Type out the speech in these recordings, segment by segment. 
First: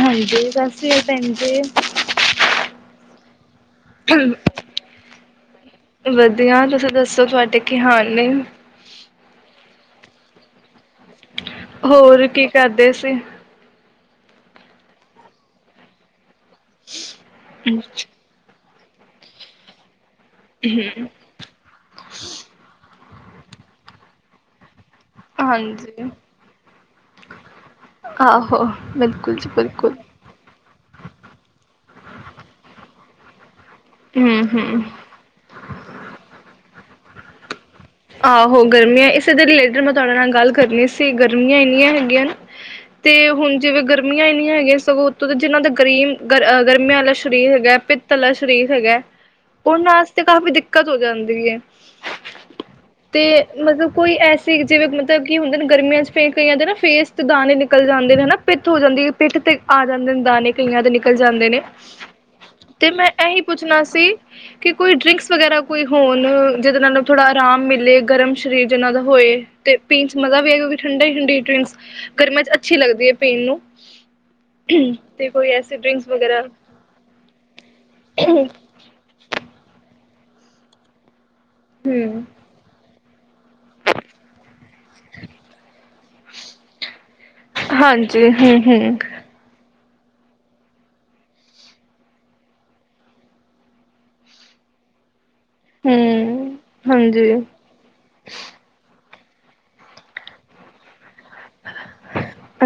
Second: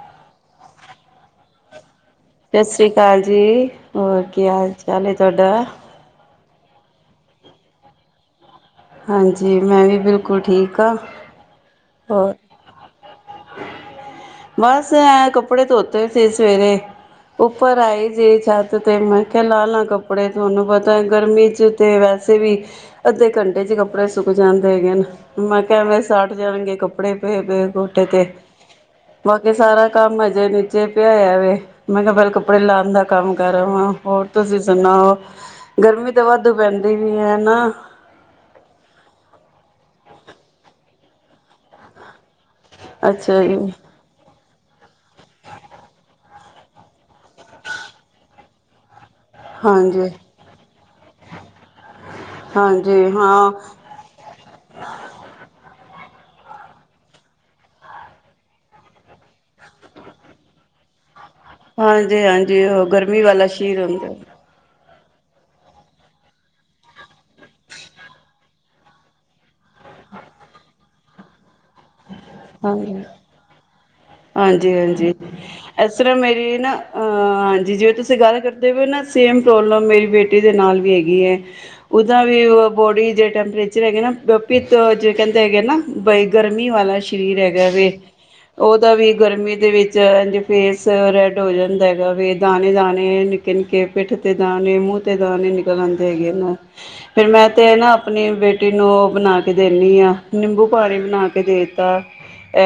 ਹਾਂਜੀ, ਬੱਸ। [unintelligible] ਸਤਿ ਸ੍ਰੀ ਅਕਾਲ ਜੀ। ਹੋਰ ਕੀ ਹਾਲ ਚਾਲ ਹੈ ਤੁਹਾਡਾ? ਵਧੀਆ, ਤੁਸੀਂ ਦੱਸੋ ਤੁਹਾਡੇ ਕੀ ਹਾਲ ਨੇ? ਹਾਂਜੀ, ਮੈਂ ਵੀ ਬਿਲਕੁਲ ਠੀਕ ਹਾਂ। ਹੋਰ ਕੀ ਕਰਦੇ ਸੀ? ਬਸ, ਐਂ ਕੱਪੜੇ ਧੋਤੇ ਤੇ ਸਵੇਰੇ ਉੱਪਰ ਆਏ ਜੇ ਛੱਤ ਅਤੇ ਮੈਂ ਕਿਹਾ ਲਾਹ ਲਾਂ ਕਪ ਕੱਪੜੇ ਤੁਹਾਨੂੰ ਪਤਾ ਹੈ ਗਰਮੀ 'ਚ ਤੇ ਵੈਸੇ ਵੀ ਅੱਧੇ ਘੰਟ ਇਹਚ ਕੱਪੜੇ ਸੁੱਕ ਜਾਂਦੇ ਹੈਗੇ ਨੇ। ਮੈਂ ਕਿਹਾ ਐਵੇਂ ਹਾਂਜੀ ਸੜ ਜਾਣਗੇ ਕੱਪੜੇ ਪਏ ਪਏ ਕੋਠੇ ਤੇ ਆਹੋ ਬਿਲਕੁਲ ਜੀ ਬਾਕੀ ਸਾਰਾ ਬਿਲਕੁਲ। ਕੰਮ ਅਜੇ ਨ ਜੇ ਪਿਆਇਆ ਵੇ ਮੈਂ ਕਿਹਾ ਪਹਿਲੇ ਕੱਪੜੇ ਲਾਣ ਦਾ ਕੰਮ ਕਰ [inaudible] ਹੋਰ ਹੂੰ ਤੁਸੀਂ ਹੂੰ ਸੁਣਾਓ ਗਰਮੀ ਤਾਂ ਵਾਧੂ ਪੈਂਦ ਵੀ ਨੀ ਹੈ ਨਾ। ਆਹੋ ਗਰਮੀਆਂ ਇਸੇ ਦੇ ਰਿਲੇਟਿਡ ਮੈਂ ਤੁਹਾਡੇ ਨਾਲ ਗੱਲ ਕਰਨੀ ਸੀ। ਗਰਮੀਆਂ ਇੰਨੀਆਂ ਹੈਗੀਆਂ ਨਾ। ਤੇ ਅੱਛਾ ਜੀ, ਹੁਣ ਜਿਵੇਂ ਗਰਮੀਆਂ ਨੀ। ਹੈਗੀਆਂ ਸਗੋਂ ਉਤੋਂ ਜਿਹਨਾਂ ਦਾ ਗਰੀਮ ਗਰ ਗਰਮੀਆਂ ਵਾਲਾ ਸਰੀਰ ਹੈਗਾ। ਪਿੱਤ ਵਾਲਾ ਸਰੀਰ ਹੈਗਾ। ਉਨ੍ਹਾਂ ਹਾਂਜੀ। ਆਸਤੇ ਕਾਫੀ ਦਿੱਕ ਦਿੱਕਤ ਹੋ ਜਾਂਦੀ ਹੈ। ਹਾਂਜੀ ਤੇ ਹਾਂ, ਮਤਲਬ ਕੋਈ ਐਸੇ ਜਿਵੇਂ ਮਤਲਬ ਕੀ ਹੁੰਦੇ ਨੇ ਗਰਮੀਆਂ ਚ ਫੇਰ ਕਈਆਂ ਦੇ ਨਾ ਫੇਸ ਤੇ ਦਾਣੇ ਨਿਕਲ ਜਾਂਦੇ ਨੇ ਹਨਾ। ਪਿੱਤ ਹੋ ਜਾਂਦੀ ਪਿੱਠ ਤੇ ਆ ਜਾਂਦੇ ਨੇ ਦਾਣੇ ਕਈਆਂ ਦੇ ਨਿਕਲ ਜਾਂਦੇ ਨੇ ਹਾਂਜੀ-ਹਾਂਜੀ ਉਹ ਤੇ ਮੈਂ ਗਰਮੀ ਇਹੀ ਵਾਲਾ ਸ਼ੀਰ ਪੁੱਛਣਾ ਸੀ ਹੁੰਦਾ। ਕਿ ਕੋਈ ਡਰਿੰਕਸ ਵਗੈਰਾ ਕੋਈ ਹੋਣ ਜਿਹਦੇ ਨਾਲ ਨੂੰ ਥੋੜਾ ਆਰਾਮ ਮਿਲ ਗਰਮ ਸਰੀਰ ਜਿੰਨਾ ਦਾ ਹੋਏ ਤੇ ਪੀਣ ਚ ਮਜ਼ਾ ਵੀ ਹੈ ਕਿਉਂਕਿ ਠੰਡੀ ਠੰਡੀ ਡਰਿੰਕਸ ਗਰਮੀਆਂ 'ਚ ਅੱਛੀ ਹਜੀ ਲੱਗਦੀ ਹੈ ਪੀਣ ਨੂੰ ਹਾਂਜੀ ਹਾਂਜੀ ਤੇ ਕੋਈ ਐਸੀ ਇਸ ਡਰਿੰਕਸ ਤਰ੍ਹਾਂ ਵਗੈਰਾ ਮੇਰੀ ਨਾ ਅਹ ਹਾਂਜੀ ਜਿਵੇਂ ਤੁਸੀਂ ਗੱਲ ਕਰਦੇ ਹੋ ਨਾ ਸੇਮ ਪ੍ਰੋਬਲਮ ਮੇਰੀ ਬੇਟੀ ਬੇਟੀ ਦੇ ਨਾਲ ਵੀ ਹੈਗੀ ਹੈ ਉਹਦਾ ਹੂੰ ਵੀ ਬੋਡੀ ਜੇ ਟੈਂਪਰੇਚਰ ਹੈਗ਼ਾ ਨਾ ਪਿੱਤ ਕਹਿੰਦੇ ਹੈਗੇ ਨਾ ਬਈਗਰ ਮੀਂਹ ਵਾਲਾ ਸਰੀਰ ਹੈਗਾ ਵੈ ਹਾਂਜੀ ਹੂੰ ਉਹਦਾ ਹੂੰ ਵੀ ਗਰਮੀ ਦੇ ਵਿੱਚ ਫੇਸ ਰੈਡ ਹੋ ਜਾਂਦਾ ਹੈਗਾ ਵੈ ਦਾਣੇ ਦਾਣੇ ਨਿੱਕੇ ਨਿੱਕੇ ਪਿੱਠ ਤੇ ਦਾਣੇ ਮੂੰਹ ਤੇ ਦਾਣੇ ਨਿਕਲ ਆਉਂਦੇ ਹੈਗੇ ਨਾ ਹੂੰ ਫੇਿਰ ਹਾਂਜੀ ਮੈਂ ਤੇ ਨਾ ਆਪਣੀ ਬੇਟੀ ਨੂੰ ਬਣਾ ਕੇ ਦਿੰਦੀ ਆਾਂ ਨਿੰਬੂ ਪਾਣੀ ਬਣਾ ਕੇ ਦੇ ਦਿੱਤਾ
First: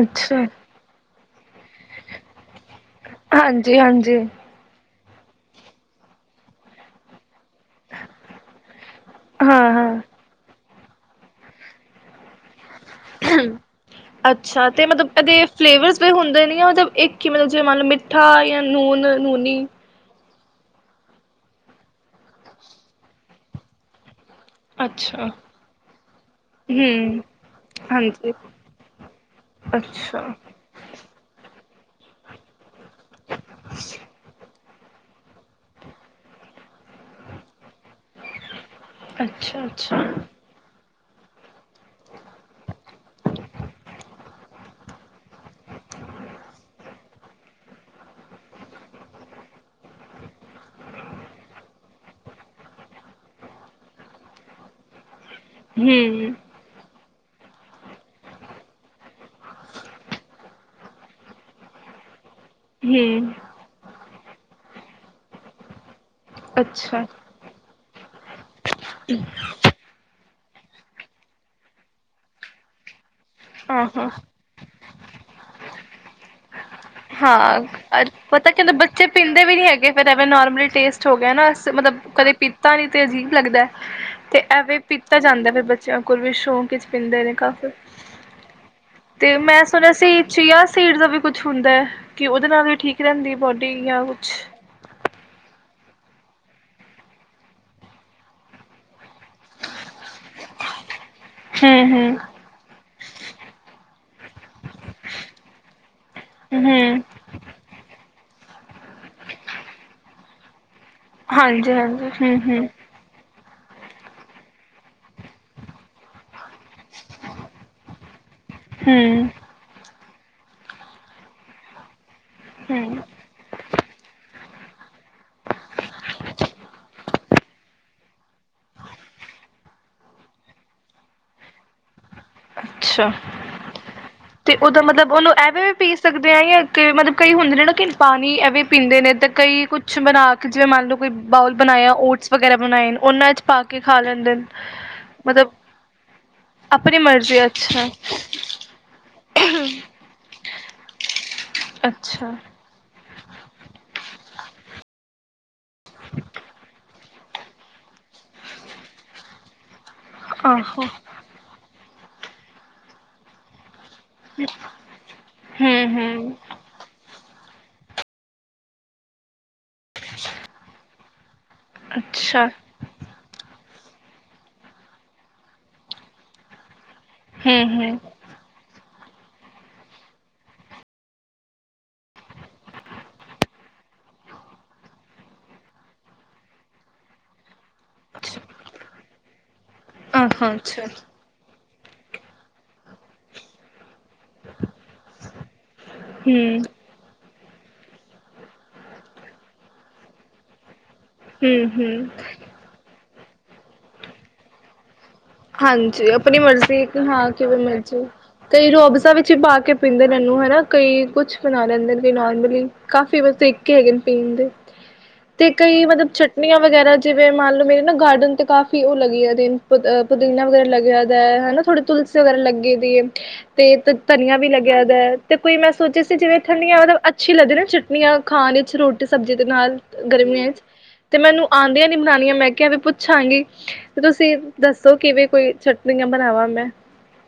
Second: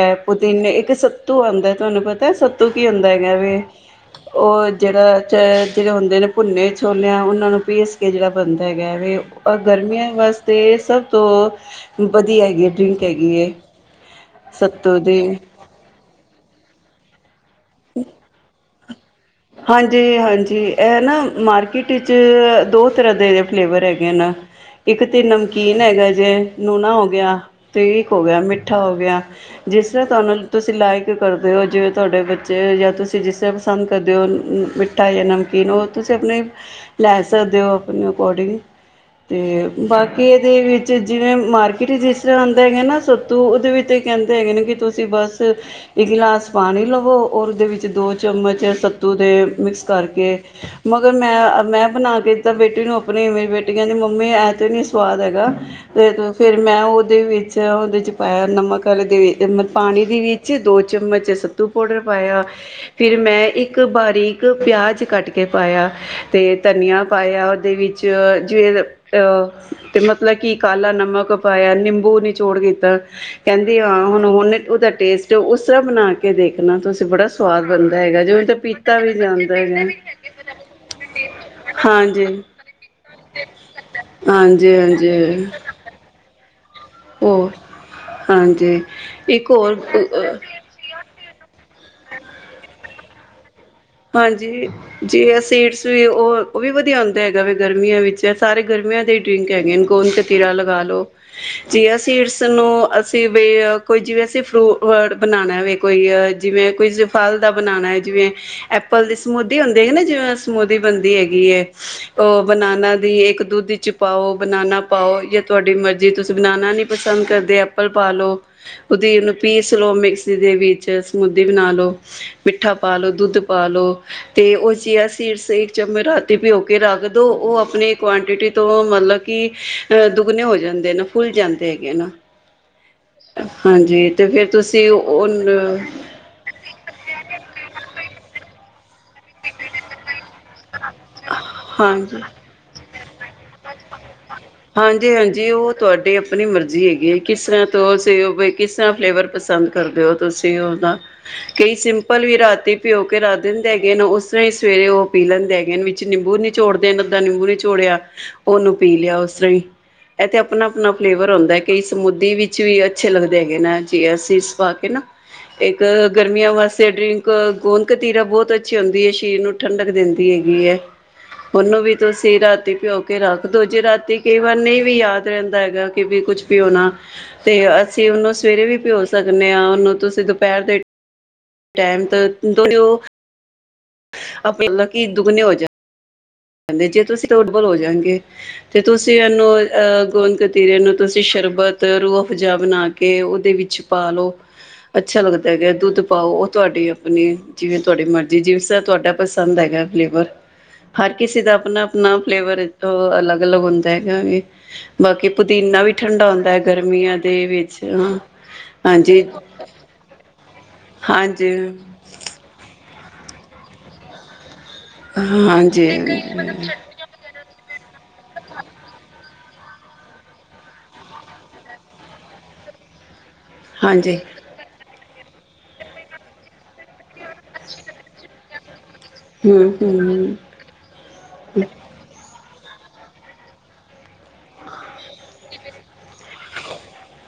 ਅੱਛਾ ਪੁਦੀਨੇ ਨੇ ਇੱਕ ਆਉਂਦਾ ਤੁਹਾਨੂੰ ਪਤਾ ਸਭ ਤੂੰ ਕੀ ਹੁੰਦਾ ਇਵੇਂ ਵੀ ਹਾਂਜੀ ਹਾਂਜੀ ਉਹ ਜਿਹੜਾ ਚ ਜਿਹੜੇ ਹੁੰਦੇ ਨੇ ਭੁੰਨੇ ਛੋਲਿਆਂ ਉਹਨਾਂ ਨੂੰ ਪੀਸ ਕੇ ਜਿਹੜਾ ਬਣਦਾ ਹੈਗਾ ਹਾਂ-ਹਾਂ। ਗਰਮੀਆਂ ਵਾਸਤੇ ਸਭ ਤੋਂ ਵਧੀਆ ਹੈਗੀ ਡਰਿੰਕ ਹੈਗੀ ਹੈ ਅੱਛਾ ਤੇ ਸੱਤੂ ਮਤਲਬ ਦੀ ਇਹਦੇ ਫਲੇਵਰਸ ਹੁੰਦੇ ਨੇ ਆ [unintelligible] ਇੱਕ ਮੰਨ ਲਵੋ ਮਤਲਬ ਮਿੱਠਾ ਨੂਨ ਨੂਨੀ ਹਾਂਜੀ ਹਾਂਜੀ ਜੀ ਇਹ ਨਾ ਮਾਰਕੀਟ ਵਿੱਚ ਦੋ ਤਰ੍ਹਾਂ ਦੇ ਫਲੇਵਰ ਹੈਗੇ ਨਾ ਇੱਕ ਤੇ ਅੱਛਾ। ਨਮਕੀਨ ਹੈਗਾ ਜੇ ਨੂਣਾ ਹੋ ਹੂੰ ਗਿਆ ਤੇ ਇੱਕ ਹੋ ਹਾਂਜੀ ਗਿਆ ਮਿੱਠਾ ਹੋ ਗਿਆ ਜਿਸ ਤਰ੍ਹਾਂ ਅੱਛਾ। ਤੁਹਾਨੂੰ ਤੁਸੀਂ ਲਾਇਕ ਕਰਦੇ ਹੋ ਜਿਵੇਂ ਤੁਹਾਡੇ ਬੱਚੇ ਜਾਂ ਤੁਸੀਂ ਜਿਸੇ ਪਸੰਦ ਮਿੱਠਾ ਜਾਂ ਨਮਕੀਨ ਉਹ ਤੁਸੀਂ ਆਪਣੇ ਲੈ ਸਕਦੇ ਹੋ ਆਪਣੇ ਅਕੋਡਿੰਗ ਤੇ ਅੱਛਾ-ਅੱਛਾ। ਬਾਕੀ ਇਹਦੇ ਵਿੱਚ ਚ ਜਿਵੇਂ ਮਾਰਕੀਟ ਜਿਸ ਤਰ੍ਹਾਂ ਆਉਂਦਾ ਹੈਗਾ ਨਾ ਸੱਤੂ ਉਹਦੇ ਵਿੱਚ ਇਹ ਕਹਿੰਦੇ ਹੈਗੇ ਨੇ ਕਿ ਤੁਸੀਂ ਬਸ ਇੱਕ ਗਲਾਸ ਪਾਣੀ ਲਵੋ ਔਰ ਉਹਦੇ ਵਿੱਚ ਦੋ ਚਮਚ ਸੱਤੂ ਤੇ ਮਿਕਸ ਕਰਕੇ ਮਗਰ ਮੈਂ ਮੈਂ ਬਣਾ ਕੇ ਤਾਂ ਬੇਟੀ ਨੂੰ ਆਪਣੀ ਮੇਰੀ ਬੇਟੀ ਕਹਿੰਦੀ ਮੰਮੀ ਐ ਤੋਂ ਹੀ ਨੀ ਸਵਾਦ ਹੈਗਾ ਤੇ ਹੂੰ-ਹੂੰ ਫੇਿਰ ਮੈਂ ਉਹ ਉਹਦੇ ਵਿੱਚ-ਉਹਦੇ ਚ ਪਾਇਆ ਨਮਕ ਵਾਲੇ ਦੇ ਮਤਲਬ ਪਾਣੀ ਦੇ ਵਿੱਚ ਦੋ ਚਮਚ ਚ ਸੱਤੂ ਪਾਊਡਰ ਪਾਇਆ ਫਿਰ ਮੈਂ ਇੱਕ ਬਾਰੀਕ ਪਿਆਜ਼ ਕੱਟ ਕੇ ਪਾਇਆ ਅਤੇ ਧਨੀਆ ਅੱਛਾ ਪਾਇਆ ਉਹਦੇ ਵਿੱਚ ਚ ਜਿਵੇ ਅਹ-ਤੇ-ਮ ਮਤਲਬ ਕਿ, ਕਾਲਾ ਨਮਕ ਪਾਇਆ ਹੈ ਨਿੰਬੂ ਨਿਚੋੜ ਦੀਤਾ ਕਹਿੰਦੀ, ਆਾਂ ਹਾਂ-ਹਾਂ। ਹੁਣ-ਹੁਣ ਉਧ ਟੇਸਟ, ਉਸ ਸਭ ਬਣਾ ਕੇ ਦੇਖ ਦੇਖਣਾ ਤੁਸੀਂ ਬੜਾ ਸਵਾਦ ਬਣਦਾ ਹੈਗਾ, ਜ [unintelligible] ਮਤਲਬ ਬੱਚੇ ਪੀਂਦੇ ਵੀ ਨੀ ਹੈਗੇ ਫੇਿਰ ਐਵੇਂ ਨੋਰਮਲੀ ਟੇਸਟ ਹੋ ਗਿਆ ਨਾ, ਸ-ਮਤਲਬ ਹਾਂਜੀ ਕਦੇ ਪੀਤਾ ਨੀ ਤੇ ਅਜੀਬ ਲੱਗਦਾ ਏ, ਤੇ ਹਾਂਜੀ ਐਵੇਂ ਪੀਤਾ ਹਾਂਜੀ ਜਾਂਦਾ ਹੈ, ਫਿਰ ਬੱਚਿਆਂ ਕੋਲ ਫਿਰ ਸ਼ੌਕ ਪੀਂਦੇ ਨੇ ਉਹ ਕਾਫੀ, ਹਾਂਜੀ ਤੇ ਇੱਕ ਮੈਂ ਸੁਣਿਆ ਸੀ ਹੋਰ ਚਿਆ ਸੀਡ ਦਾ ਵੀ ਕੁੱਛ ਹੁੰਦਾ ਹੈ? ਕਿ ਉਹਦੇ ਨਾਲ ਵੀ ਠੀਕ ਰਹਿੰਦੀ ਹੈ, ਬੋਨ ਹਾਂਜੀ ਚੀਆ ਸੀਡਸ ਤੇ ਉਹ-ਉਹ ਵੀ ਵਧੀਆ ਹੁੰਂਦਾ ਹੈਗਾ ਵ ਗਰਮੀਆਂ ਵਿੱਚ। ਸਾਰੇ ਗਰਮੀਆਂ ਦੇ ਹੀ ਡਿ੍ੰਕ ਹੈਗੇ ਨ ਗੋਂਦ ਕਤੀਰਾ ਲਗਾ ਲੋੋ। ਹਮ ਚਿਆ ਹਮ ਸੀਡਸ ਨੂੰ ਅਸੀਂ [unintelligible] ਤੇ ਵੇ ਆ ਕੋਈ ਜਿਵੇਂ ਸ ਤੇ ਫਰੂਟ ਵਰਡ ਬਣਾਣਾ ਵੇ ਕੋਈ, ਹ ਜਿਵੇਂ ਕੋਈ ਹਮ ਕਿਸੇ ਫਲ ਦਾ ਬਣਾਉਣਾ ਹੈ, ਜਿਵੇਂ ਐਪਲ ਦੀ ਸਮੂਦੀ ਹੁੰਦੀ ਹੈ ਨਾ, ਜਿਵੇਂ ਸਮੁਦ ਦੀ ਬਣਦੀ ਹੈਗੀ ਹੈ। ਹਾਂਜੀ ਹਾਂਜੀ ਹਮ ਉਹ ਹਮ ਬਨਾਨਾ ਦੀ ਇੱਕ ਦੁੱਧ ਚ ਪਾਓ, ਬਨਾਨਾ ਪਾਓ, ਜਾਂ ਤੁਹਾਡੀ ਮਰਜ਼ੀ ਹੇ ਤੁਸੀਂ ਬਨਾਨਾ ਨੀ ਪਸੰਦ ਕਰਦੇ। ਐਪਲ ਪਾ ਲਓ, ਉਦੀ ਹਮ ਨੂੰ ਪੀਸ ਲਓ ਮਿਕਸ ਜਿਦੇ ਵਿੱਚ ਸਮੂਦੀ ਬਣਾ ਲਓ ਮਿੱਠਾ ਪਾ ਹਮ ਲੋ ਦੁੱਧ ਪਾ ਲੋ ਤੇ ਉਹ ਚਿਆ ਸੀਡਸ ਇਕ ਚਮਚ ਰਾਤੀ ਭਿਓ ਕੇ ਰੱਖ ਦੋ। ਉਹ ਆਪਣੀ ਕੁਆਂਟਿਟੀ ਤੋਂ ਮਤਲਬ ਕਿ ਅ ਦੁੱਗਣੇ ਹੋ ਜਾਂਦੇ ਨ, ਫੁੱਲ ਜਾਂਦੇ ਹੈਗੇ ਨੇ। ਅੱਛਾ। ਫੇਰ ਤੇ ਉਦਾ ਤੁਸੀਂ ਮਤਲਬ ਉਹ ਉਹਨੂੰ ਐਵੇਂ ਪੀ ਸਕਦੇ ਹ, ਯਾ ਕਿ ਮਤਲਬ ਕਈ ਹੁੰਦੇ ਨੇ ਨਾ, ਕਿ ਪਾਣੀ ਐਵੇਂ ਪੀਂਦੇ ਨੇ ਤੇ ਕਈ, ਕੁੱਛ ਬਣਾ ਕੇ ਜਿਵੇਂ ਮੰਨ ਲਓ ਕੋਈ ਬਾਊਲ ਬਣਾਇਆ, ਓਟਸ ਵਗੈਰਾ ਬਣਾਏ ਓਨਾਂ ਹਾਂਜੀ-ਹਾਂਜੀ, ਮਤਲਬ ਓ ਤੁਆਡੀ ਆਪਨੀ ਮਰਜ਼ੀ ਆਪਣੀ ਹੇਗੀ ਏ। ਮਰਜ਼ੀ ਕਿਸਰ੍ਹਾਂ ਅੱਛਾ ਤੋਂ ਕਿਸ ਕਿਸਰ੍ਹਾਂ ਫਲੇਵਰ ਪਸੰਦ ਕਰਦੇ ਓ। ਤੁਸੀਂ ਉਹਦਾ ਕਈ ਸਿੰਪਲ ਅੱਛਾ ਵੀ ਰਾਤੀ ਪਿਓ ਰਖ ਦਿੰਦੇ ਹੈਰਾਨ, ਉਸ ਤਰ੍ਹਾਂ ਹੀ ਸਵੇਰੇ ਉਹ ਪੀ ਲੈਂਦੇ ਹੈਗੇਨ ਵਿੱਚ ਨਿੰਬੂ ਨੀਚੋੜ ਦੇ ਅਧਾ ਨਿੰਬੂ ਨ ਚੋੜਿਆ ਉਹਨੂੰ ਪੀ ਲਿਆ, ਉਸਰਾਂਈ। ਇੱਥੇ ਆਪਨਾ ਆਹੋ ਆਪਨਾ ਫਲੇਵਰ ਓੰਦਾ ਏ ਕਈ ਮੁੱਦੀ ਵਿੱਚ ਵੀ ਅੱਛੇ ਲੱਗਦੇ ਹੈਗੇਨੇ। ਚੀਯਾ ਸੀਡਸ ਪਾ ਕੇ ਨਾ, ਇੱਕ ਹਮ ਹਮ ਗਰਮੀਆਂ ਵਾਸਤੇ ਡਰਿੰਕ ਅ ਗੋਂਦ ਕਤੀਰਾ ਬਹੁਤ ਅੱਛੀ ਹੁੰਦੀ ਹੈ, ਸ਼ਰੀਰ ਨੂੰ ਠੰਡਕ ਦਿੰਦੀ ਹੈਗੀ ਐ, ਉਹਨੂੰ ਵੀ ਤੁਸੀਂ ਅੱਛਾ ਰਾਤੀ ਭਿਓ ਰਖ ਦੋ, ਜੇ ਰਾਤੀ ਕਈ ਵਾਰ ਨਹੀਂ ਵੀ ਯਾਦ ਰਹਿੰਦਾ ਹੇਗਾ, ਕਿ ਵੀ ਕੁਛ ਵੀ ਭਿੳਨਾ ਤੇ ਹਮ ਹਮ ਅਸੀਂ ਉਹਨੂੰ ਸਵੇਰੇ ਵੀ ਭਿਓ ਸ ਸਕਨੇ ਆਂ ਉਹਨੂੰ ਤੁਸੀਂ ਦੁਪਹਿਰ ਦੇ ਟਾਈਮ ਤਾਂ ਦੋਣੋ ਮਤਲਬ, ਕਿ ਦੁੱਗਣੇ ਹੋ ਜਾ ਕਹਿੰਦੇ ਜੇ ਤੁਸੀਂ ਹੋ ਜਾਣਗੇ ਤੇ ਤੁਸੀਂ ਤੇ ੳਨੂ [inaudible] ਅ ਗੋੰਦ ਆਹੋ ਅੱਛਾ ਕ ਤੇ ਰੂਆਫਜਾ ਬਣਾ ਕੇ, ਉਹਦੇ ਵਿੱਚ ਪਾਲੋ ਅੱਛਾ ਲੱਗਦਾ ਐਗੈ, ਦੁੱਧ ਪਾਓ ਉਹ ਹੂੰ, ਤੁਆਡੀ ਆਪਨੀ ਜਿਵੇਂ ਤੁਹਾਡੀ ਮਰਜ਼ੀ, ਜਿਸ ਤਰ੍ਹਾ ਤੁਹਾਡਾ ਪਸੰਦ ਐਗਾ ਫਲੇਵਰ। ਹਰ ਕਿਸੇ ਦਾ ਹੂੰ, ਆਪਨਾ ਹੂੰ ਆਪਨਾ ਫਲੇਵਰ [inaudible] ਅਲੱਗ [unintelligible] ਹਾਂਜੀ, ਆਪਨੀ ਮਰਜ਼ੀ ਹਾਂ ਦੇ ਕਿਵੇਂ ਵਿੱਚ ਮਰਜ਼ੀ, ਹਾਂ। ਕਈ ਰੋਬਜ਼ਾ ਹਾਂਜੀ, ਵਿੱਚ ਪਾ ਕੇ ਪੀਂਦੇ ਨੇ ਇਹਨੂੰ, ਹਨਾ ਕਈ ਕੁਛ ਹਾਂਜੀ, ਬਣਾ ਲੈਂਦੇ ਨੇ ਕਈ ਨੋਰਮਲੀ ਕਾਫੀ ਤਰੀਕੇ ਹੈਗੇ ਨੇ ਪੀਣ ਦੇ। ਤੇ ਕਈ ਮਤਲਬ ਹਾਂਜੀ, ਚਟਨੀਆਂ, ਵਗੈਰਾ ਜਿਵੇਂ ਮੰਨ ਲਓ ਮੇ [unintelligible] ਮੇਨੂ ਤੇ ਕਾਫੀ ਉਹ ਲੱਗੀ ਏ ਅ [unintelligible] ਪੁਦੀਨਾ ਵਗੈਰਾ ਲੱਗਿਆ ਦਾਐ, ਹੇਨਾ ਥੋੜੀ ਤੁਲਸੀ ਵਗੈਰਾ ਲੱਗੇ ਦੀ ਹੈ ਤੇ ਹਾਂਜੀ। ਧਨੀਆ ਵੀ ਲੱਗਿਆਦਾ ਐ। ਤੇ ਕੋਈ ਮੈਂ ਸੋਚਿਆ ਸੀ ਜਿਵੇਂ ਠੰਡੀਆਂ ਮਤਲਬ ਅੱਛੀ ਲੱਗਦੇ ਨਾ ਚਟਨੀਆਂ ਖਾਣ ਲਈ ਜਰੂਰ ਸਬਜੀ ਦੇ ਹੂੰ, ਨਾਲ ਹੂੰ। ਗਰਮੀਆਂ ਚ ਤੇ ਮੈਨੂੰ ਆਉਂਦਿਆਂ ਨੀ ਬਣਾਣੀਆਂ ਮੈਂ ਕਿਵੇ ਪੁੱਛਾਂਗੀ ਪਰ ਤੁ ਸੇਬ ਦੱਸ, ਜੇ ਕੋਈ ਚ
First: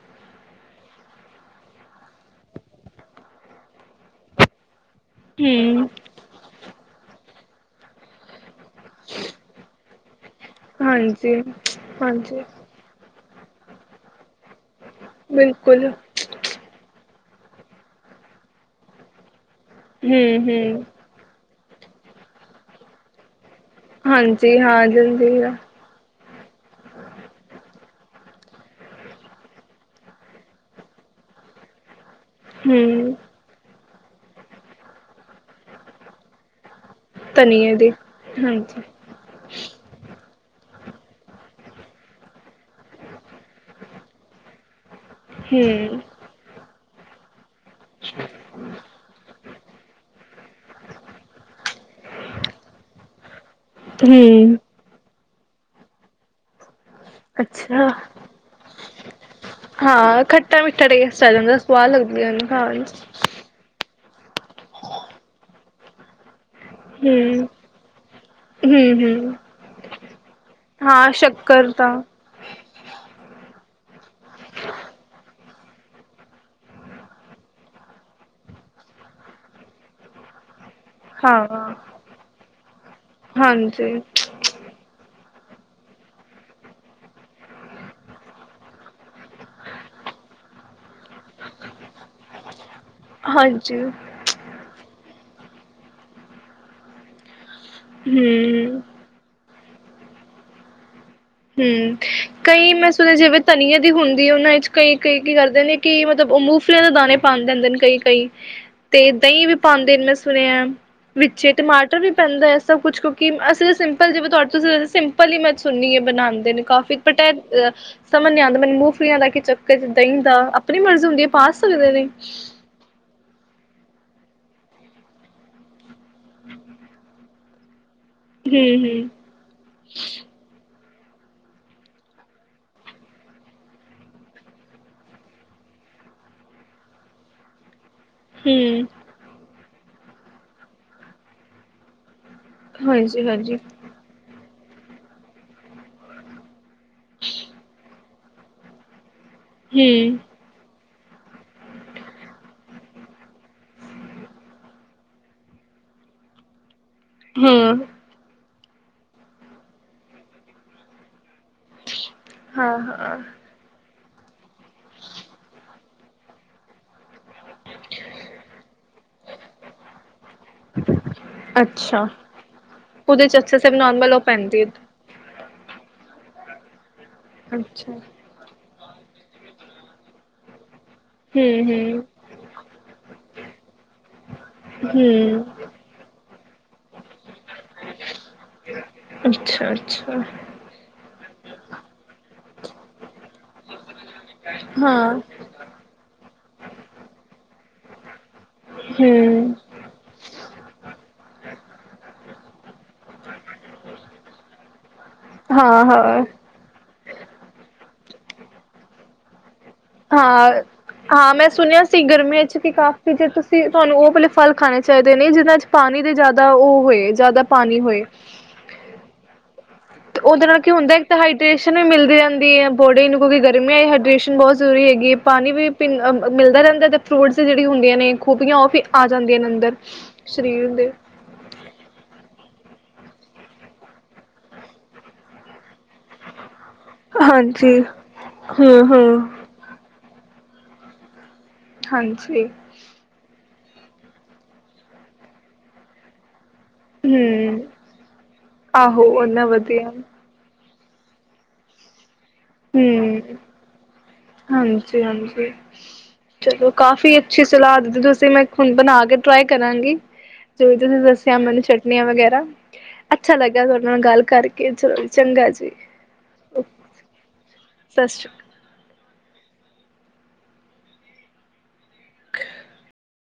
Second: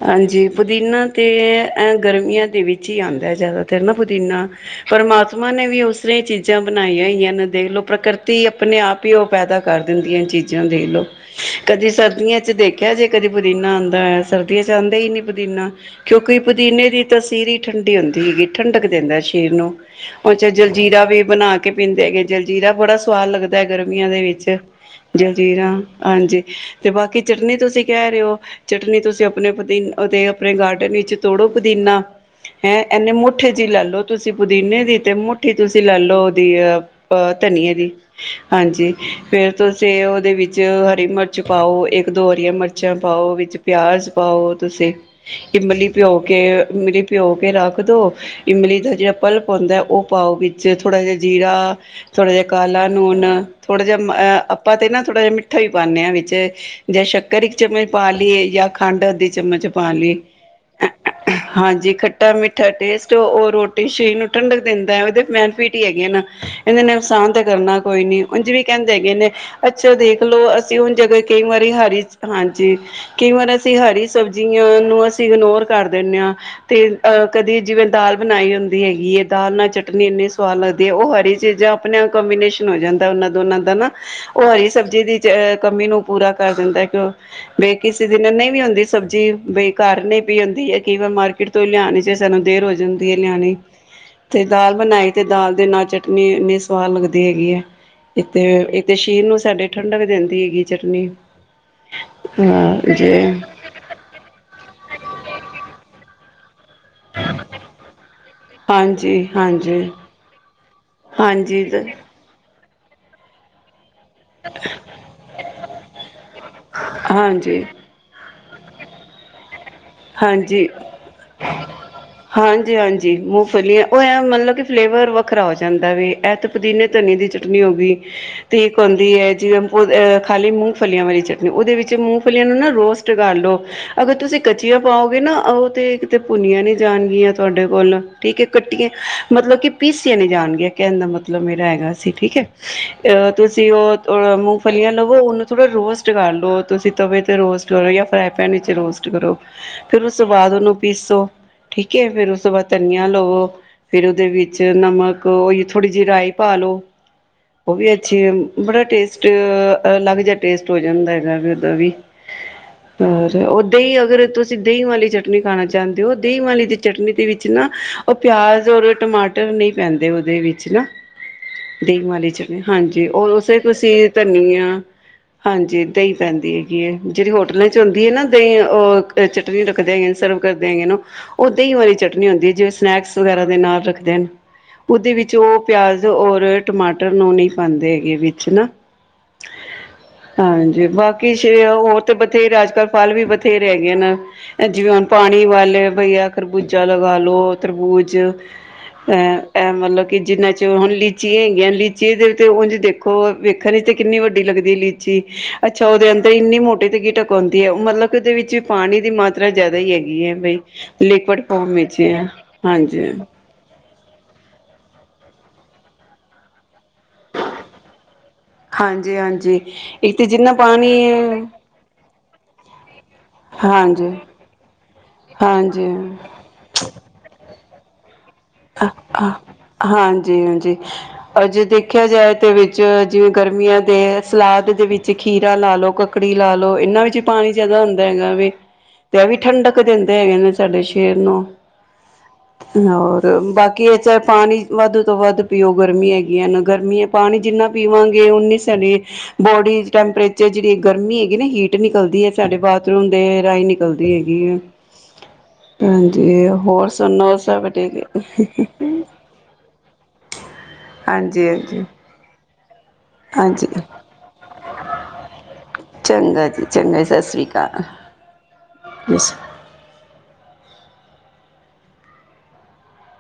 ਹਾਂਜੀ ਪੁਦੀਨਾ ਤੇ ਏ ਗਰਮੀਆਂ ਦੇ ਵਿੱਚ ਹੀ ਆਦਾ ਜ਼ਿਆਦਾਤਰ ਨਾ ਪੁਦੀਨਾ ਪਰਮਾਤਮਾ ਨੇ ਵੀ ਹਮ ਉਸੇ ਤਰਾ ਚੀਜ਼ਾਂ ਬਣਾਈ ਹੋਈਆਂ ਨੇ ਦੇਖਲੋ ਪ੍ਰਕਿਰਤੀ ਆਪਣੇ ਆਪ ਹੀ ਉਹ ਪੈਦਾ ਕਰ ਗੱਦੀਆਂ ਚੀਜ਼ ਜਾ ਦੇਖ ਲਓ ਹਾਂਜੀ ਕਦੇ ਸਰਦੀਆਂ ਹਾਂਜੀ ਚ ਦੇਖਿਆ ਜੇ ਤੇਰੀ ਬੂਰੀ ਨਾਨ ਬੇ ਸਰਦੀਆਂ ਚ ਆਂਦਾ ਹੀ ਨੀ ਪੌਦੀਨਾ ਬਿਲਕੁਲ ਕਿਉਂਕਿ ਪੌਦੀਨੇ ਦੀ, ਤਸੀਰੀ ਹੀ ਠੰਡੀ ਹੁੰਦੀ ਐ ਗੀ ਠੰਡਕ ਦਿੰਦਾ ਸਰੀ ਸਰੀਰ ਨੂੰ ਉਹ ਹਮ ਜਾਏ ਹਮ ਜਲਜੀਰਾ ਵੀ ਬਣਾ ਕੇ ਕੇ ਪੀਂਦੇ ਹੈਗੇ ਜਲਜੀਰਾ ਬੜਾ ਸਵਾਦ ਲੱਗਦਾ। ਤੈ ਗਰਮੀਆਂ ਦੇ ਵਿੱਚ ਹਾਂਜੀ ਹਾਂ ਜਲਦੀ ਜਲਜੀਰਾਂ ਹਾਂਜੀ ਤੇ ਬਾਕੀ ਚਟਨੀ ਤੁਸੀਂ ਕਹਿ ਰਹੇ ਔ, ਚਟਨੀ ਤੁਸੀਂ ਆਪਣੇ ਪਤੀ ਉਹਦੇ ਆਪਣੇ ਗਾਰਡਨ ਵਿਚੋ ਤੋੜੋ ਪੁਦੀਨਾ ਹੈਂ ਇਹਨੇ ਹਮ ਮੁਠੇ ਜੀ ਲੈ ਲੋ, ਤੁਸੀਂ ਪੁਦੀਨੇ ਦੀ ਤੇ ਮੁੱਠੀ ਤੁਸੀਂ ਲੈ ਲੋ ਉਹਦੀ ਆ। ਆ ਧਨੀਏ ਦੀ ਹਾਂਜੀ ਫੇਰ ਤੁਸੀਂ ਉਹਦੇ ਵਿੱਚ ਚੋ ਵਿੱਚ ਹਰੀ ਮਿਰਚ ਪਾਓ ਇੱਕ ਦੋ ਹਰੀਆਂ ਮਿਰਚਾਂ ਪਾਓ ਵਿੱਚ ਪਿਆਜ਼ ਪਾਉ ਤੁਸੀਂ ਇਮਲੀ ਹੂੰ ਭਿਉਂ ਕੇ ਭਿਉ ਕੇ, ਤੇ ਰੱਖ ਦਿਉ ਇਮਲੀ ਦਾ ਜਿਹੜਾ ਪਲਪ ਹੁੱਦਾ ਉਹ ਪਾਓ ਵਿੱਚ ਥੋੜ੍ਹਾ ਜਿਹਾ ਜੀਰਾ ਥੋੜਾ ਜਿਹਾ ਕਾਲਾ ਨੂਨ ਥੋੜਾ ਜਿਹਾ ਮੈ ਹੂੰ ਆਪਾਂ ਤੇ ਨਾ ਥੋੜਾ ਜਿਹਾ ਮਿਠ ਮੱਠਾ ਪਾਨੇ ਆ ਵਿਚ ਜਾਂ ਸ਼ੱਕਰ ਇਕ ਚਮਚ ਅੱਛਾ ਪਾ ਲਈਏ ਖੰਡ ਅੱਧੀ ਚਮਚ ਪਾ ਲਈ। ਹਾਂ ਖੱਟਾ ਮਿੱਠਾ ਟੇਸਟ ਆ ਜਾਂਦਾ ਸਵਾਦ ਹਾਂਜੀ ਲੱਗਦੀ ਖੱਟਾ ਇਹਨੂੰ ਮਿੱਠਾ ਖਾਣ ਚ ਟੇਸਟ ਉਹ ਰੋਟੀ [unintelligible] ਠੰਡਕ ਦਿੰਦਾ ਹੈ ਉਹਦੇ ਚ ਵੇਨੇਫਿਟ ਟੀ ਹੈਗੀ ਏ ਨਾ ਇਹਦੇ ਨੇ ਨੁਕਸਾਨ ਤਾਂ ਹੂੰ ਕਰਨਾ ਕੋਈ ਨੀ ਉਹ ਜਿਵੇਂ ਕਹਿੰਦੇ ਹੂੰ ਹੈਗੇ ਨੇ ਹੂੰ ਅੱਛਾ ਦੇਖਲੋ ਅਸੀਂ ਹੁਣ ਹਾਂ ਜਗ੍ਹਾ ਕਈ ਵਾਰੀ ਸ਼ੱਕਰ ਤਾਂ ਹਰੀ ਹਾਂਜੀ। ਕਈ ਵਾਰ ਅਸੀਂ ਹਰੀ ਸਬਜ਼ੀਆਂ ਨੂੰ ਅਸੀਂ ਇਗਨੋਰ ਕਰ ਦਿੰਦੇ ਹਾਂ ਤੇ ਕਦੇ ਜਿਵੇਂ ਦਾਲ ਬਣਾਈ ਹੁੰਦੀ ਹੈਗੀ ਹੈ। ਦਾਲ ਨਾਲ ਚਟਨੀ ਇੰਨੀ ਸਵਾਦ ਲੱਗ ਉਹ ਹਰੀ ਹਾਂ ਚੀਜ਼ਾਂ ਆਪਣੇ ਕੰਬੀਨੇਸ਼ਨ ਹੋ ਜਾਂਦਾ ਉਹਨਾਂ ਦੋਨਾਂ ਉਹਨਾਂ ਦਾ ਨਾ ਹਾਂਜੀ ਉਹ ਹਰੀ ਸਬਜ਼ੀ ਦੀ ਤੇ ਏ ਕਮੀ ਨੂੰ ਪੂਰਾ ਕਰ ਦਿੰਦਾ ਕਿਉਂ ਬਈ ਕਿਸੇ ਦਿਨ ਨਹੀਂ ਵੀ ਹੁੰਦੀ ਸਬਜ਼ੀ ਬਈ ਘਰ ਨਹੀਂ ਪਈ ਹੁੰਦੀ ਹੈ, ਕਿ ਇਵਣ ਮਾਰਕੀਟ ਤੋਂ ਹੀ ਲਿਆਣੇ ਚੇ ਸਾਨੂੰ ਦੇਰ ਹੋ ਜਲਦੀ ਐ ਲਿਆਣੀ ਹਾਂਜੀ ਤੇ ਦਾਲ ਬਣਾਈ ਤੇ ਦਾਲ ਦੇ ਨਾਲ ਚਟਨੀ ਇੰਨੀ ਸਵਾਦ ਲੱਗਦੀ ਹੈਗੀ ਹੈ। ਏ ਤੇ ਹੂੰ ਏ ਤੇ ਇਹ ਸ਼ਰੀਰ ਨੂੰ ਸਾਡੇ ਠੰਡਕ ਦੇਂਦੀ ਹੈਗੀ ਚਟਨੀ ਹਮ। ਕਈ ਮੈਂ ਹਾਂ ਜੇ ਸੁਣਿਆ ਜਿਵੇਂ ਧਨੀਏ ਦੀ ਹੁੰਦੀ ਹੈ, ਉਹਨਾਂ ਵਿੱਚ ਕਈ ਕਈ ਕੀ ਕਰਦੇ ਨੇ ਕਿ ਮਤ ਤਬ ਉਨਹੂ ਫਿਲ ਦੇ ਦਾਣੇ ਪਾ ਦਿੰਦੇ ਨੇ ਕਈ, ਕਈ ਤੇ ਹਾਂਜੀ ਦਹੀਂ ਵੀ ਹਾਂਜੀ ਪਾਉਂਦੇ ਨੇ ਮੈਂ ਸੁਣਿਆ ਵਿੱਚੇ ਹਾਂਜੀ ਟਮਾਟਰ ਵੀ ਪੈਂਦਾ ਹੈ। ਸਭ ਕੁਛ ਕੁਕਿੰਗ ਅਸੀਂ ਤਾਂ ਸਿੰਪ [unintelligible] ਜਿਵੇਂ ਤੁਹਾਡ ਸਿੰਪਲ ਈ ਮੈਂ ਸੁਣੀ ਏ ਬਣਾਦੇ ਨੇ ਕਾਫੀ ਬਟ ਹਾਂਜੀ ਇਹ ਸਮਝ ਨੀ ਆਂਦਾ ਮੂੰਫਲੀਆਂ ਲਾ ਦਾ ਕੀ ਚੱਕ ਹਾਂਜੀ, ਸਕਦੇ ਨੇ ਹਾਂਜੀ- ਹਾਂਜੀ ਮੂੰਫਲੀਆਂ ਉਹ ਐਂ ਮਤਲਬ ਕਿ ਫਲੇਵਰ ਵੱਖਰਾ ਹੋ ਜਾਂਦਾ ਵੇ ਇਹ ਤਾਂ ਪੁਦੀਨੇ ਧਨੀਏ ਦੀ ਚਟਨੀ ਹੋ ਗਈ। ਠੀਕ ਹੁੰਦੀ ਹੂੰ ਹੈ, ਜੀਵੇਂ ਅਹ ਖਾਲੀ ਮੂੰਹ ਫਲੀਆਂ ਵਾਲੀ ਚਟਨੀ ਉਹਦੇ ਵਿੱਚ ਮੂੰਫਲੀਆਂ ਨੂੰ ਨਾ ਰੋਸਟ ਕਰ ਲੋ ਅਗਰ ਤੁਸੀਂ ਕ ਕਚੀਆਂ ਪਾਓਗੇ ਨਾ ਉਹ ਤੇ ਕਿਤੇ ਭੁੰਨੀਆਂ ਨਹੀਂ ਜਾਣਗੀਆਂ ਤੁਹਾਡੇ ਕੋਲ ਠੀਕ ਏ ਹੂੰ ਕੱਟੀਏ ਮਤਲਬ ਕਿ ਪੀਸੀਆਂ ਨਹੀਂ ਜਾਣਗੀਆਂ ਕਹਿਣ ਦਾ ਮਤਲਬ ਮੇਰਾ ਹੈਗਾ ਸੀ ਠੀਕ ਹੈ? ਹੂੰ ਹਾਂਜੀ ਅਹ ਹਾਂਜੀ ਤੁਸੀਂ ਉਹ ਮੁਫ਼ ਮੂੰਫਲੀਆਂ ਲਵੋ ਉਹਨੂੰ ਥੋੜਾ ਰੋਸਟ ਕਰ ਲਓ। ਤੁਸੀਂ ਤਵੇ ਤੇ ਰੋਸਟ ਕਰੋ ਜਾਂ ਫਰਾ ਪੈਨ ਵਿੱਚ ਰੋਸਟ ਕਰੋ। ਫੇਰ ਉਸ ਹੂੰ ਤੋਂ ਬਾਅਦ ਉਹਨੂੰ ਪੀਸੋ, ਠੀਕ ਹੈ ਫ਼ੇਰ ਉਸ ਤੋਂ ਬਾਅਦ ਧਨੀਆ ਲਵੋ, ਫ਼ੇਰ ਉਹਦੇ ਵਿੱਚ ਨਮਕ ਓਹੀ ਥੋੜ੍ਹੀ ਜਿਹੀ ਰਾਈ ਪਾ ਲੋ। ਉਹ ਹਾਂ ਵੀ ਅੱਛੀ ਏ। ਬੜਾ ਟੇਸਟ ਅਲੱਗ ਜਿਹਾ ਟੇਸਟ ਹੋ ਜਾਂਦਾ ਹੈ। [inaudible] ਤਵੀ ਹਾਂ ਹਾਂ ਹੋਰ ਓਦਾਂ ਹੀ ਤੁਸੀਂ ਦਹੀਂ ਵਾਲੀ ਚਟਨੀ ਖਾਣਾ ਚਾਹੁੰਦੇ ਹੋ, ਦਹੀਂ ਵਾਲੀ ਦੀ ਚਟਨੀ ਦੇ ਵਿੱਚ ਨਾ ਉਹ ਪਿਆਜ ਔਰ ਟਮਾਟਰ ਨਹੀਂ ਪੈਂਦੇ ਉਹਦੇ ਵਿੱਚ ਨਾ, ਦਹੀ ਅੱਛਾ ਵਾਲੀ ਚਟਨੀ, ਹਾਂਜੀ ਓਹ ਉਹਦੇ ਚ ਉਸੇ ਅੱਛਾ ਸਿਰਫ ਤੁਸੀਂ ਨੋਰਮਲ ਉਹ ਪੈਂਦੀ ਹੈ ਧਨੀਆਂ ਹਾਂਜੀ ਦਹੀਂ ਪੈਂਦੀ ਹੈਗੀ ਹੈ। ਜਿਹੜੀ ਹੋਟਲਾਂ ਚ ਅੱਛਾ ਹੁੰਦੀ ਹੈ ਨਾ ਦਹੀ, ਓਹ। ਤੇ ਚਟਨੀ ਰੱਖ ਦਿਆਂਗੇ, ਸਰਵ ਕਰ ਦਿਆਂ ਨਾ। ਉਹ ਦਹੀਂ ਵਾਲੀ ਹਮ ਚਟਨੀ ਹੁੰਦੀ ਹੈ, ਜਿਵੇਂ ਸਨੈਕਸ ਵਗੈਰਾ ਦੇ ਨਾਲ ਰੱਖਦੇ ਹਨ, ਹਮ ਉਹਦੇ ਵਿੱਚ ਉਹ ਹਮ ਪਿਆਜ਼ ਔਰ ਟਮਾਟਰ ਨੂੰ ਨੀ [unintelligible] ਬਣਦੇ ਹੈਗੇ ਵਿੱਚ ਨਾ, ਅੱਛਾ ਅੱਛਾ ਹਾਂਜੀ ਬਾਕੀ ਕਿ ਹੋਰ ਤੇ ਬਥੇਰੇ ਅੱਜ ਕਲ ਫ਼ਲ ਵੀ ਬਥੇਰੇ ਹੈ। ਏਨਾ। ਜਿਵੇਂ ਹੁਣ ਹਾਂ ਪਾਣੀ ਵੱਲ ਬਈਆ ਖ਼ਰਬੂਜਾ ਲਗਾ ਲਉ, ਤਰਬੂਜ਼। ਅਹ ਹਮ ਇਹ ਮਤਲਬ ਕਿ ਜਿੰਨਾ ਚ ਹੁਣ ਲੀਚੀ ਹੈਗੀਆਂ, ਲੀਚੀ ਦੇ ਉਂਝ ਦੇਖੋ ਵੇਖਣ ਤੇ ਕਿੰਨੀ ਵੱਡੀ ਲੱਗਦੀ ਲੀਚੀ, ਹਾਂ ਅੱਛਾ, ਉਹਦੇ ਹਾਂ ਅੰਦਰ ਇੰਨੀ ਮੋਟੀੇ ਤੇ ਗਿਟਕ ਹੁੰਦੀ ਹੈ, ਮਤਲਬ ਕਿ ਉਹਦੇ ਵਿੱਚ ਪਾਣੀ ਦੀ ਮਾਤਰਾ ਜ਼ਿਆਦਾ ਹੀ ਹੈਗੀ ਹੈ ਹਾਂ ਬਈ ਹਾਂ ਲਿਕੁਡ ਮੈਂ ਫੋਮ ਸੁਣਿਆ ਵਿੱਚ ਸੀ ਹੈ ਗਰਮੀਆਂ ਚ ਕਿ ਹਾਂਜੀ ਕਾਫ਼ੀ ਜੇ ਤੁਸੀਂ ਤੁਹਾਨੂੰ ਉਹ ਕੱਲੇ ਫਲ ਖਾਣੇ ਚਾਹੀਦੇ ਨੇ, ਜਿਹਨਾਂ ਚ ਪਾਣੀ ਦੇ ਜ਼ਿਆਦਾ ਉਹ ਹੋਏ। ਜ਼ਿਆਦਾ ਪਾਣੀ ਹੋਏ। ਹਾਂਜੀ ਹਾਂਜੀ ਇੱਕ ਤੇ ਉਹਦੇ ਜਿੰਨਾ ਨਾਲ ਕੀ ਪਾਣੀ ਹੁੰਦਾ, ਇੱਕ ਤਾਂ ਹਾਈਡਰੇੇਸ਼ਨ ਵੀ ਮਿਲਦੀ ਰਹਿੰਦੀ ਹੈ ਬੋਡੀ ਨੂੰ ਕਿਉਂਕਿ ਗਰਮੀਆਂ ਹਾਂਜੀ ਹਾਈਡਰੇੇਸ਼ਨ ਬਹੁਤ ਜ਼ਰੂਰੀ ਹੈਗੀ ਹੈ, ਪਾਣੀ ਵੀ ਪੀ ਹਾਂਜੀ ਮਿਲਦਾ ਰਹਿੰਦਾ ਤੇ ਫਰੂਟਸ ਜਿਹੜੀ ਹੁੰਦੀਆਂ ਨੇ ਖੂਬੀਆਂ ਉਹ ਵੀ ਆ ਆਹ ਜਾਂਦੀਆਂ ਨੇ ਅੰਦਰ ਆਹ ਹਾਂਜੀ ਸਰੀਰ ਹਾਂਜੀ ਦੇ ਅਜੇ ਦੇਖਿਆ ਜਾਏ ਤੇ ਵਿਚ ਜਿਵੇਂ ਗਰਮੀਆਂ ਦੇ ਸਲਾਦ ਦੇ ਵਿੱਚ ਖੀਰਾ ਲਾ ਲਓ, ਕੱਕੜੀ ਲਾ ਲੋ। ਮਤਲਬ ਇਹਨਾਂ ਵਿੱਚ ਪਾਣੀ ਹਾਂਜੀ ਜ਼ਿਆਦਾ ਹੁੰਦਾ ਹੈਗਾ ਵੇ, ਹਮ ਤੇ ਇਹ ਹਮ ਵੀ ਠੰਡਕ ਦਿੰਦੇ ਹੈਗੇ ਨੇ। ਤੁਹਾਡੇ ਛੇ ਨੌਂ ਹਾਂਜੀ। ਬਾਕੀ ਇਹ ਚਾਹੇ ਪਾਣੀ ਵੱਧ ਤੋਂ ਵੱਧ ਪੀਓ, ਗਰਮੀ ਹੈਗੀਆਂ ਨਾ। ਗਰਮੀ ਹੈ, ਪਾਣੀ ਹਮ ਜਿੰਨਾ ਪੀਵੋਗੇ ਓਨੀ ਸਾਡੀ ਆਹੋ ਓਨਾ ਬੋਡੀ ਵਧੀਆ ਟੈਂਪਰੇਚਰ ਜਿਹੜੀ ਏ ਗਰਮੀ ਹੈਗੀ ਨਾ, ਹੀਟ ਨਿਕਲਦੀ ਹੈ। ਤੁਹਾਡੇ ਬਾਥਰੂਮ ਹਮ ਦੇ ਰਾਹੀਂ ਨਿਕਲਦੀ ਹੈਗੀ ਆ, ਹਾਂਜੀ ਹਾਂਜੀ ਹਾਂਜੀ ਚਲੋ ਹੋਰ ਕਾਫ਼ੀ ਸੁਣਾਓ ਅੱਛੀ ਸਭ ਸਲਾਹ ਠੀਕ ਦਿੱਤੀ ਏ? ਤੁਸੀਂ ਮੈਂ ਹੁਣ ਬਣਾ ਕੇ ਟ੍ਰਾਈ ਕਰਾਂਗੀ, ਜੋ ਤੁਸੀਂ ਦੱਸਿਆ ਹਾਂਜੀ ਮੈਨੂੰ ਹਾਂਜੀ ਚਟਨੀਆਂ ਵਗੈਰਾ। ਅੱਛਾ ਲੱਗਿਆ ਹਾਂਜੀ ਤੁਹਾਡੇ ਨਾਲ ਗੱਲ ਕਰਕੇ ਚਲੋ ਜੀ ਚੰਗਾ ਜੀ। ਤਾਂ ਸਤਿ ਸ਼੍ਰੀ ਇਸ